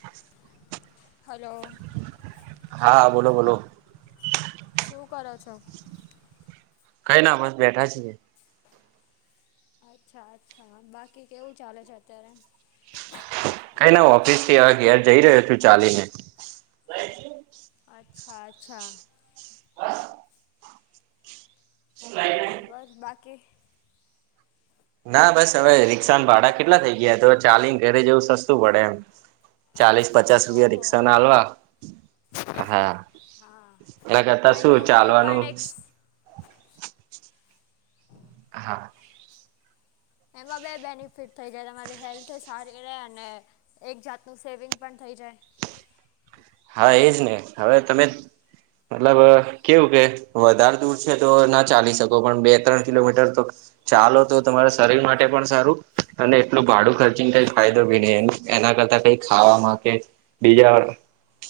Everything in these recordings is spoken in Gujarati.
હસ્ હલો હા બોલો બોલો. શું કરો છો? કઈ ના બસ બેઠા છીએ. અચ્છા અચ્છા બાકી કેવું ચાલે છે અત્યારે? કઈ ના ઓફિસથી હવે ઘેર જઈ રહ્યો છું ચાલીને. [inaudible] અચ્છા અચ્છા. બરોબર બાકી? ના બસ હવે રિક્ષાન ભાડા કેટલા થઈ ગયા તો ચાલીને ઘરે જવું સસ્તું પડે એમ. ચાલીસ પચાસ રૂપિયા ઓહો રિક્ષાના આલવા હા હા એના કરતા કાઇન્ડ શું ઓફ એ ચાલવાનું. પણ એક હા એમાં બે બેનિફિટ થઈ જાય તમારી હેલ્થે સારી રે અને એક જાતનું સેવિંગ પણ થઈ જાય. હા એજ ને હવે તમે મતલબ કેવું કે વધાર દૂર છે તો ના ચાલી શકો પણ બે ત્રણ કિલોમીટર તો ચાલો તો તમારા શરીર માટે પણ સારું અને એટલું ભાડું ખર્ચીને કઈ ફાયદો ભી નહી એનું એના કરતા કઈ ખાવામાં કે બીજા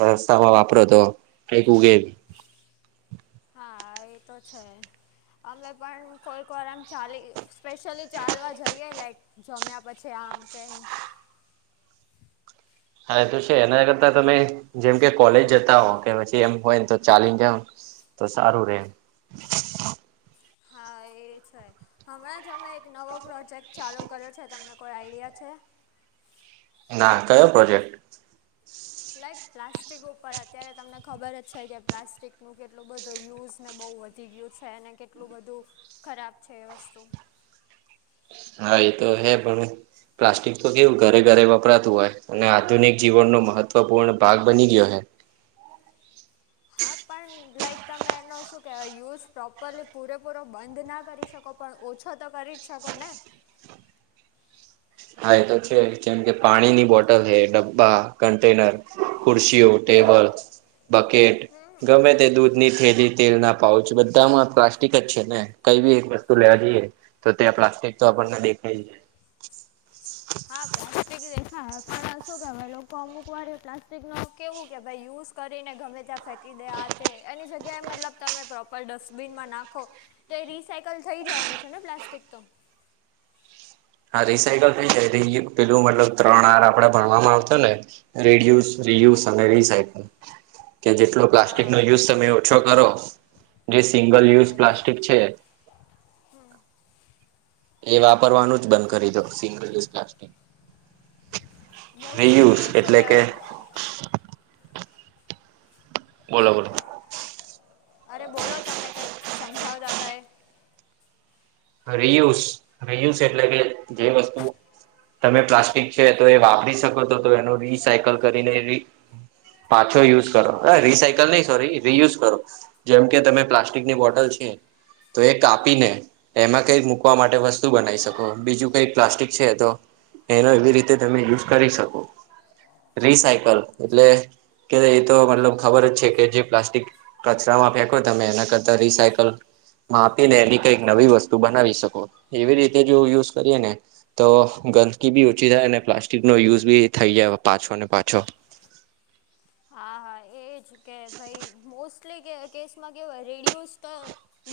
રસ્તામાં વાપરો તો કંઈક ઉગે. હા એ તો છે અમે પણ કોઈક વાર આમ ચાલી સ્પેશિયલી ચાલવા જઈએે લાઈક જમ્યા પછી આમ તેમ. હા એ તો છે એના કરતા તમે જેમ કે કોલેજ જતા હો કે પછી એમ હોય ને તો ચાલીને જાવ ન તો સારું રે એમ. હા એ છે. હમણાં જ અમે એક નવો પ્રોજેક્ટ ચાલુ કર્યો છે તમને કોઈ આઈડિયા છે? ના કયો પ્રોજેક્ટ? લાઈક પ્લાસ્ટિક ઉપર અત્યારે તમને ખબર જ છે કે પ્લાસ્ટિકનું કેટલો બધું યુઝને બહુ વધ વધી ગયું છે અને કેટલું બધું ખરાબ છે એ વસ્તુ. હા એ તો હે પણ પ્લાસ્ટિક તો કેવું ઘરે ઘરે વપરાતું હોય. અને આધુનિક જીવનનો મહત્વપૂર્ણ ભાગ બની ગયો હે. હા પણ લાઈક તમે એનો શું કેવાય યુઝ પ્રોપરલી પૂરેપૂરો બંધ ના કરી શકો. પણ ઓછો તો કરી જ શકો ને? હા એ તો છે જેમ કે પાણીની બોટલ હે ડબ્બા કન્ટેનર, ખુરશીઓ, ટેબલ, બકેટ ગમે તે દૂધ દૂધની થેલી, તેલના પાઉચ બધામાં પ્લાસ્ટિક જ છે ને કઈ બી એક વસ્તુ લેવા જઈએ. તો ત્યાં પ્લાસ્ટિક તો આપણને દેખાઈ જાય. હા પ્લાસ્ટિક દેખ હા પણ અ શું કે અમે લોકો અમુક વાર પ્લાસ્ટિકનો કેવું કે ભાઈ યુઝ કરીને ગમે ત્યાં ફેક કી દે આ તે એની જગ્યાએ મતલબ તમે પ્રોપર ડસ્ટબિનમાં નાખો તે રિસાઈકલ થઈ જવાનું છે ને પ્લાસ્ટિક તો. હા રિસાયકલ થઈ જાય રિયુ પેલું મતલબ ત્રણ આર આપડે ભણવામાં આવતાને રીડયુઝ હા રીયુસ અને રીસાઈકલ કે જેટલો પ્લાસ્ટિક નો હા યુઝ તમે ઓછો કરો જે સિંગલ યુઝ પ્લાસ્ટિક છે હમ્મ. એ વાપરવાનું જ બંધ કરી દો single use plastic. Reuse mostly શું એટલે કે કહેવાય બોલો બોલો. અરે બોલો તમે કઈક સમજાવતાતા એ. રિયુસ રિયુસ એટલે કે જે વસ્તુ તમે પ્લાસ્ટિક છે તો એ વાપરી શકો તો તો એનું રિસાયકલ કરીને રી પાછો યુઝ કરો રીસાયકલ નહી સોરી રિયુઝ કરો. જેમ કે તમે પ્લાસ્ટિકની બોટલ છે તો એ કાપીને એમાં કઈ મૂકવા માટે વસ્તુ બનાવી શકો બીજું કઈક પ્લાસ્ટિક છે તો એનો એવી રીતે તમે યુઝ કરી શકો. રિસાયકલ એટલે કે એ તો મતલબ ખબર જ છે કે જે પ્લાસ્ટિક કચરામાં ફેંકો તમે એના કરતા રિસાયકલ માં આપી ને એની કઈક નવી વસ્તુ તુ બનાવી શકો એવી રીતે જો યુઝ કરીએ ને તો ગંદકી બી ઓછી થાય અને પ્લાસ્ટિકનો યુઝ બી થઈ જાય પાછો ને પાછો. હા હા એજ કે ભાઈ મોસ્ટલી કેસમાં કેવુ હોય રિયુઝ તો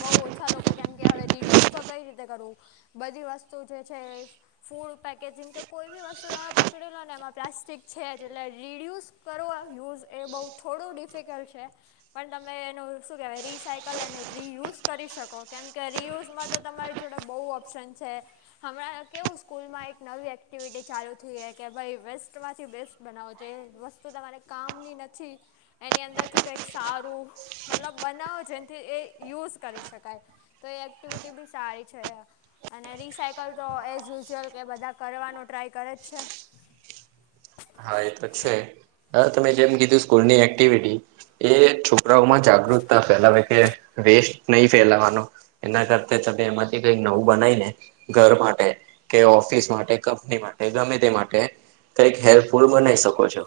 બહુ ઓછા લોકો કેમ કે હવે રીડ્યુસ તો કઈ રીતે કરવું. બધી વસ્તુ જે છે એ ફૂડ પેકેજિંગ કે કોઈ બી વસ્તુ તમે પકડી લો ને એમાં પ્લાસ્ટિક છે એટલે રીયુઝ કરો યુઝ એ બહુ થોડું ડિફિકલ્ટ છે. પણ તમે એનું શું કહેવાય રિસાયકલ અને રિયુઝ કરી શકો કેમ કે રિયુઝમાં તો તમારી જોડે બહુ ઓપ્શન છે. હમણાં કેવું સ્કૂલમાં એક નવી એક્ટિવિટી ચાલુ થઈ કે ભાઈ વેસ્ટમાંથી બેસ્ટ બનાવો જે વસ્તુ તમારે કામની નથી. એની અંદરથી કંઈક સારું મતલબ બનાવો જેથી એ યુઝ કરી શકાય. તો એ એક્ટિવિટી બી સારી છે. અને રિસાયકલ તો એઝયુઝુઅલ કે બધા કરવાનો ટ્રાય કરે જ છે. હા એ છે તમે જેમ કીધું સ્કૂલની એક્ટિવિટી એ છોકરાઓમાં જાગૃત ફેલાવે કે વેસ્ટ નહી ફેલાવાનું. એના કરતા તમે એમાંથી કઈક નવું બનાય ને ઘર માટે કે ઓફિસ માટે કંપની માટે ગમે તે માટે કય હેલ્પ ફુલ બનાવી શકો છો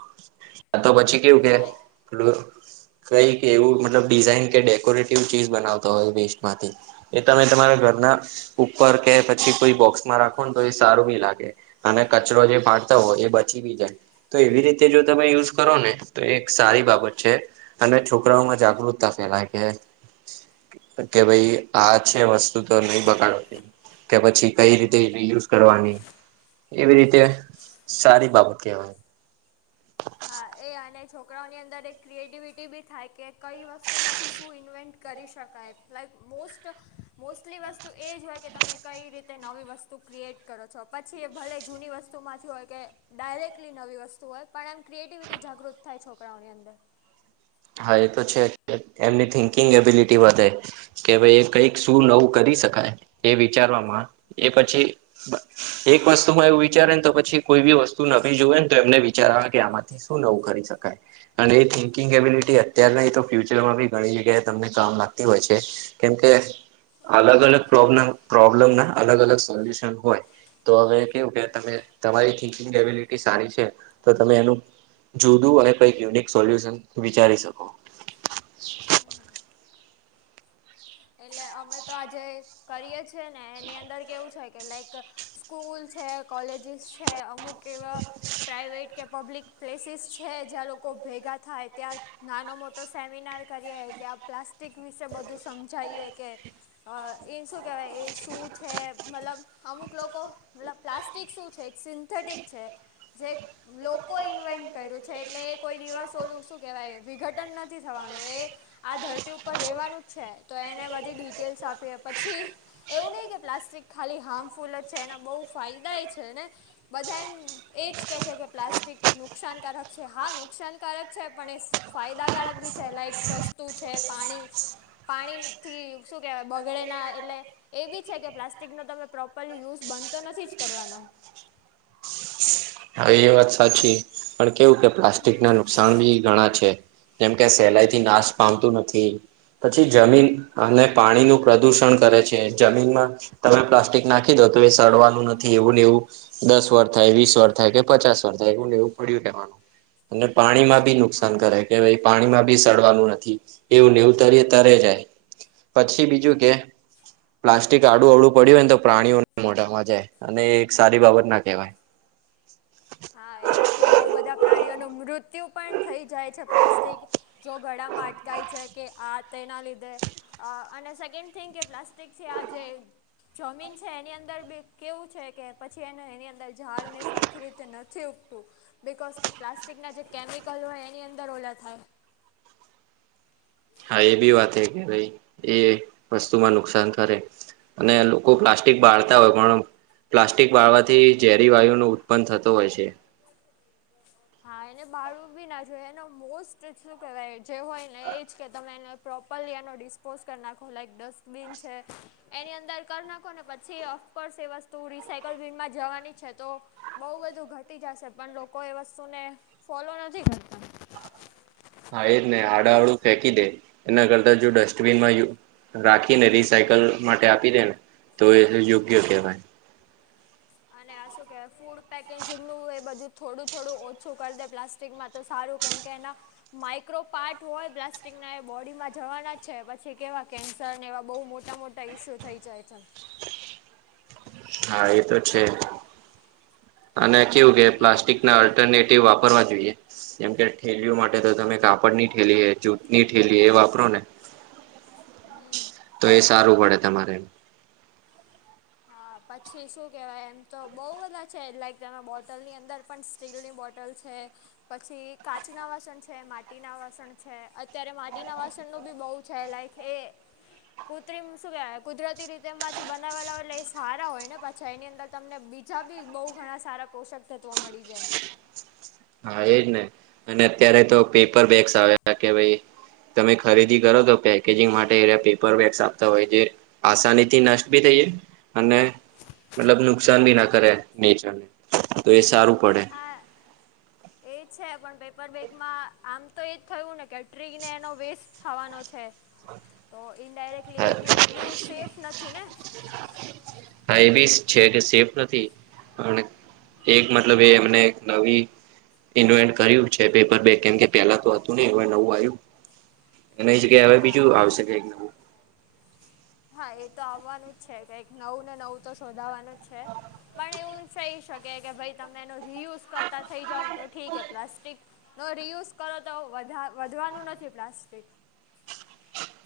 આ તો પછી કેવું કે હા પું કઈક એવું મતલબ ડિઝઇન કે ડેકોરેટિવ ચીઝ બનાવતો હોય વેસ્ટ માંથી. એ તમે તમારા ઘરના ઉપર કે પછી કોઈ બોક્સમાં રાખો ને તો એ સારું બી લાગે. અને કચરો જે પાડતા હોય એ બચી બી જાય. તો એવી રીતે જો તમે યુઝ કરો ને તો એક સારી બાબત છે. અને છોકરાઓમાં જાગૃતતા ફેલાય કે કે ભાઈ આ છે વસ્તુ નહી બગાડ કે પછી કઈ રીતે યુઝ કરવાની. એવી રીતે સારી બાબત કહેવાય. હા એ અને છોકરાઓની અંદર એક ક્રિએટિવિટી બી થાય કે કઈ વસ્તુમાંથી શું ઇન્વેન્ટ કરી શકાય લાઈક મોસ્ટ મોસ્ટલી વસ્તુ એ જ હોય કે તમે કઈ રીતે નવી વસ્તુ ક્રિએટ કરો છો. પછી એ ભલે જૂની વસ્તુમાંથી હોય કે ડાયરેક્ટલી નવી વસ્તુ હોય. પણ એમ ક્રિએટિવિટી જાગૃત થાય છોકરાઓની અંદર. હા એ તો છે એમની થિંકિંગ એબિલિટી વધે કે ભાઈ એક કઈક શું નવું કરી શકાય એ વિચારવામાં એ પછી એક વસ્તુ માં એવું વિચારે ને તો પછી કોઈ બી વસ્તુ નથી જોવે ને તો એમને વિચાર આવે કે આમાંથી શ નવું કરી શકાય. અને એ થીંકિંગ અબિલિટી અત્યારના તો ફ્યુચરમાં બી ઘણી જગ્યાએ તમને કામ લાગતી હોય છે. કેમ કે અલગ અલગ પ્રોબ્લેમ પ્રોબ્લમ ના અલગ અલગ સોલ્યુશન હોય. તો હવે કેવું કે તમે તમારી થિકિંગ કેબિલિટી સારી છે તો તમે એનું જુદું અને કઈક યુનિક સોલ્યુશન વિચારી શકો. એટલે અમે તો આજે કરીએ છીએ ને એની અંદર કેવું છે કે લાઈક સ્કૂલ છે કોલેજીસ છે અમુક એવા પ્રઇવેટ કે પબ્લિક પ્લેસીસ છે જ્યાં લોકો ભેગા થાય ત્યાં નાનો મોટો સેમિનાર કરીએ ત્યાં પ્લાસ્ટિક વિશે બધું સમજાઈએ કે અ એ શું કેહેવાય એ શું છે મતલબ અમુક લોકો મતલબ પ્લાસ્ટિક શું છે એક સિન્થેટિક છે જે લોકોએ ઇન્વાઈન્ટ કર્યું છે એટલે એ કોઈ દિવસ ઓલું શું કહેવાય વિઘટન નથી થવાનું એ આ ધરતી ઉપર રેવાનું જ છે તો એને બધી ડિટેલ્સ આપીએ પછી એવું નહી કે પ્લાસ્ટિક ખાલી હાર્મફુલ જ છે એના બહુ ફાયદા એ છે બધા એમ એજ કે છે કે પ્લાસ્ટિક નુકસાનકારક છે હા નુકસાનકારક છે પણ એ ફાયદાકારક બી છે લાઇક સસ્તું છે પાણી પાણીથી શું કહેવાય બગડેના એટલે એ બી છે કે પ્લાસ્ટિકનો તમે પ્રોપરલી યુઝ બંધ તો નથી જ કરવાના હા એ વાત સાચી પણ કેવું કે પ્લાસ્ટિક ના નુકસાન બી ઘણા છે. જેમ કે સહેલાઈ થી નાશ પામતું નથી. પછી જમીન અને પાણીનું પ્રદુષણ કરે છે જમીનમાં તમે પ્લાસ્ટિક નાખી દો તો એ સડવાનું નથી એવું ને એવું દસ વર્ષ થાય વીસ વર્ષ થાય કે પચાસ વાર થાય એવુ એવું પડ્યું રેવાનું અને પાણીમાં બી હા નુકસાન કરાય કે ભી પાણીમાં બી સડવાનું નથી એવું ને એવું તરે જાય. પછી બીજું કે પ્લાસ્ટિક આડું અવડું પડ્યું હોયને તો પ્રાણીઓને મોટામાં જાય અને એક સારી બાબત ના કહેવાય. હા એનાથી બઉ બધા પ્રાણીઓનું મૃત્યુ પણ થઈ જાય છે પ્લાસ્ટિક જો ગળામાં અટકાઈ જાય કે આ તેના લીધે અ અને સેકન્ડ થિંગ કે પ્લાસ્ટિક છે આ જેે જમીન છે એની અંદર બી કેવું છે કે પછી એને એની અંદર ઝાડ ને સરખરી તે નથી ઉગતું બિકોઝ કે પ્લાસ્ટિકના જે કેમિકલ હોય એની અંદર ઓલા થાય. હા એ બી વાત કે ભાઈ એ વસ્તુમાં નુકસાન કરે. અને લોકો પ્લાસ્ટિક એ બાળતા હોય પણ પ્લાસ્ટિક વાળવાથી ઝેરી વાયુ નુ ઉત્પન્ન થતો હોય છે. [inaudible] હા એને બાળું બી ના જોય એને મોસ્ટ શું કેહેવાય જે હોય ને એજ કે તમે એને પ્રોપરલી એનો ડિસ્પોઝ કરી નાખો લાઈક ડસ્ટબીન છે. એની અંદર કરી નાખો ને પછી ઓફકોર્સ એ વસ્તુ રિસાયકલનમાં જવાની છે તો બહુ બધું ઘટી જશે પણ લોકો એ વસ્તુને ફોલો નથી કરતા. હા એ જ ને હાડા અવળું ફેંકી દે એના કરતા જો ડસ્ટબિનમાં યુઝ રાખીને રિસાયકલ માટે આપી દે ને તો એ યોગ્ય કેહેવાય. અને શું કેહે ફૂડ પેકેજિંગનું એ બધું થોડું થોડું ઓછું કરી દે પ્લાસ સ્ટીલમાં તો સારું કેમ કે એના માઇક્રો પાર્ટ હોય પ્લાસ્ટિકના એ બોડીમાં જવાના જ છે પછી કેવા કેન્સર ને એવા બહુ મોટા મોટા ટઇ શો થઈ જાય છેન હા એ તો છે અને કેવું કે એવું પ્લાસ્ટિક ના [unintelligible] વાપરવા જોઈએ જેમ કે ઠેલીઓ માટે તો તમે કાપડ ની ઠેલી જૂતની ઠેલી એ વાપરો ને હમ્મ. તો એ સારું પડે તમારે એમ. હા પછી શું કેહેવાય એમ તો બહુ બધા છે લાઈક તમે બોટલ ની અંદર પણ સ્ટીલની બોટલ છે પછી કાચ ના વાસણ છે માટી ના વાસણ છે અત્યારે માટી ના વાસણનું બી બહુ છે લાઈક કે કૃત્રિમ શું કેવાય કુદરતી રીતે માંથી બનાવેલા એટલે સારા હોય ને પછા એની અંદર તમને બીજા બી બહુ ઘણા સારા પોષક તત્વો મળી જાય હા એજ ને અને અત્યારે તો પેપર બેગ્સ આવ કે ભાઈ તમે ખરીદી કરો તો પેકેજિંગ માટે એ પેપર બેગ્સ આપતા હોય જે આસાનીથી નષ્ટ બી થઈએ અને મતલબ નુકસાન ભી ના કરે નેચરને તો એ સારું પડે હા એ છે પણ પેપર બેેગમાં આમ તો એ જ થયું ને કે ટ્રી ને એનો વેસ્ટ થવાનો છે તો ઇન્ડાયરેક્ટલી એ બી એટલું સેફ નથી ને [inaudible] હાય બી છે કે સેફ નથી અને એક મતલબ એ એમને નવી ઇન્વેન્ટ કર્યું છે પેપર બેગ કેમ કે પેલા તો હતું નહી હવે નવું આવ્યું એ ની જગ્યા હવે હા બીજું એ આવશે કાયક નવું હા એ તો આવવાનું જ છે કઈક નવુ ને નવુ તો શોધાવાનું જ છે પણ એવું થઈ શકે કે ભાઈ તમે એનો રીયુઝ કરતા થઈ જાવને તો ઠીકે પ્લાસ્ટિક નો રિયુઝ કરો તો વધા વધવાનું નથી પ્લાસ્ટિક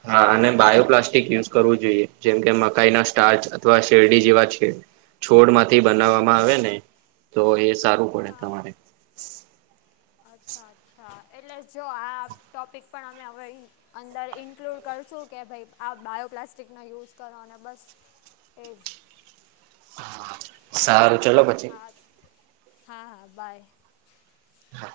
હા અને બાયોપ્લાસ્ટિક યુઝ કરવું જોઈએ જેમ કે મકાઈ ના સ્ટારચ અથવા શેરડી જેવા છે છોડ માંથી બનાવવામાં આવે ને તો એ સારું પડે હા તમારે અચ્છા અચ્છા એટલે જો આ ટોપિક પણ અમે હવે ઈ અંદર ઇન્ક્લુડ કરશું કે ભાઈ આ બાયોપ્લાસ્ટિક ના યુઝ કરવાના બસ એેજ સારું ચલો પ હા હા હા બાય હા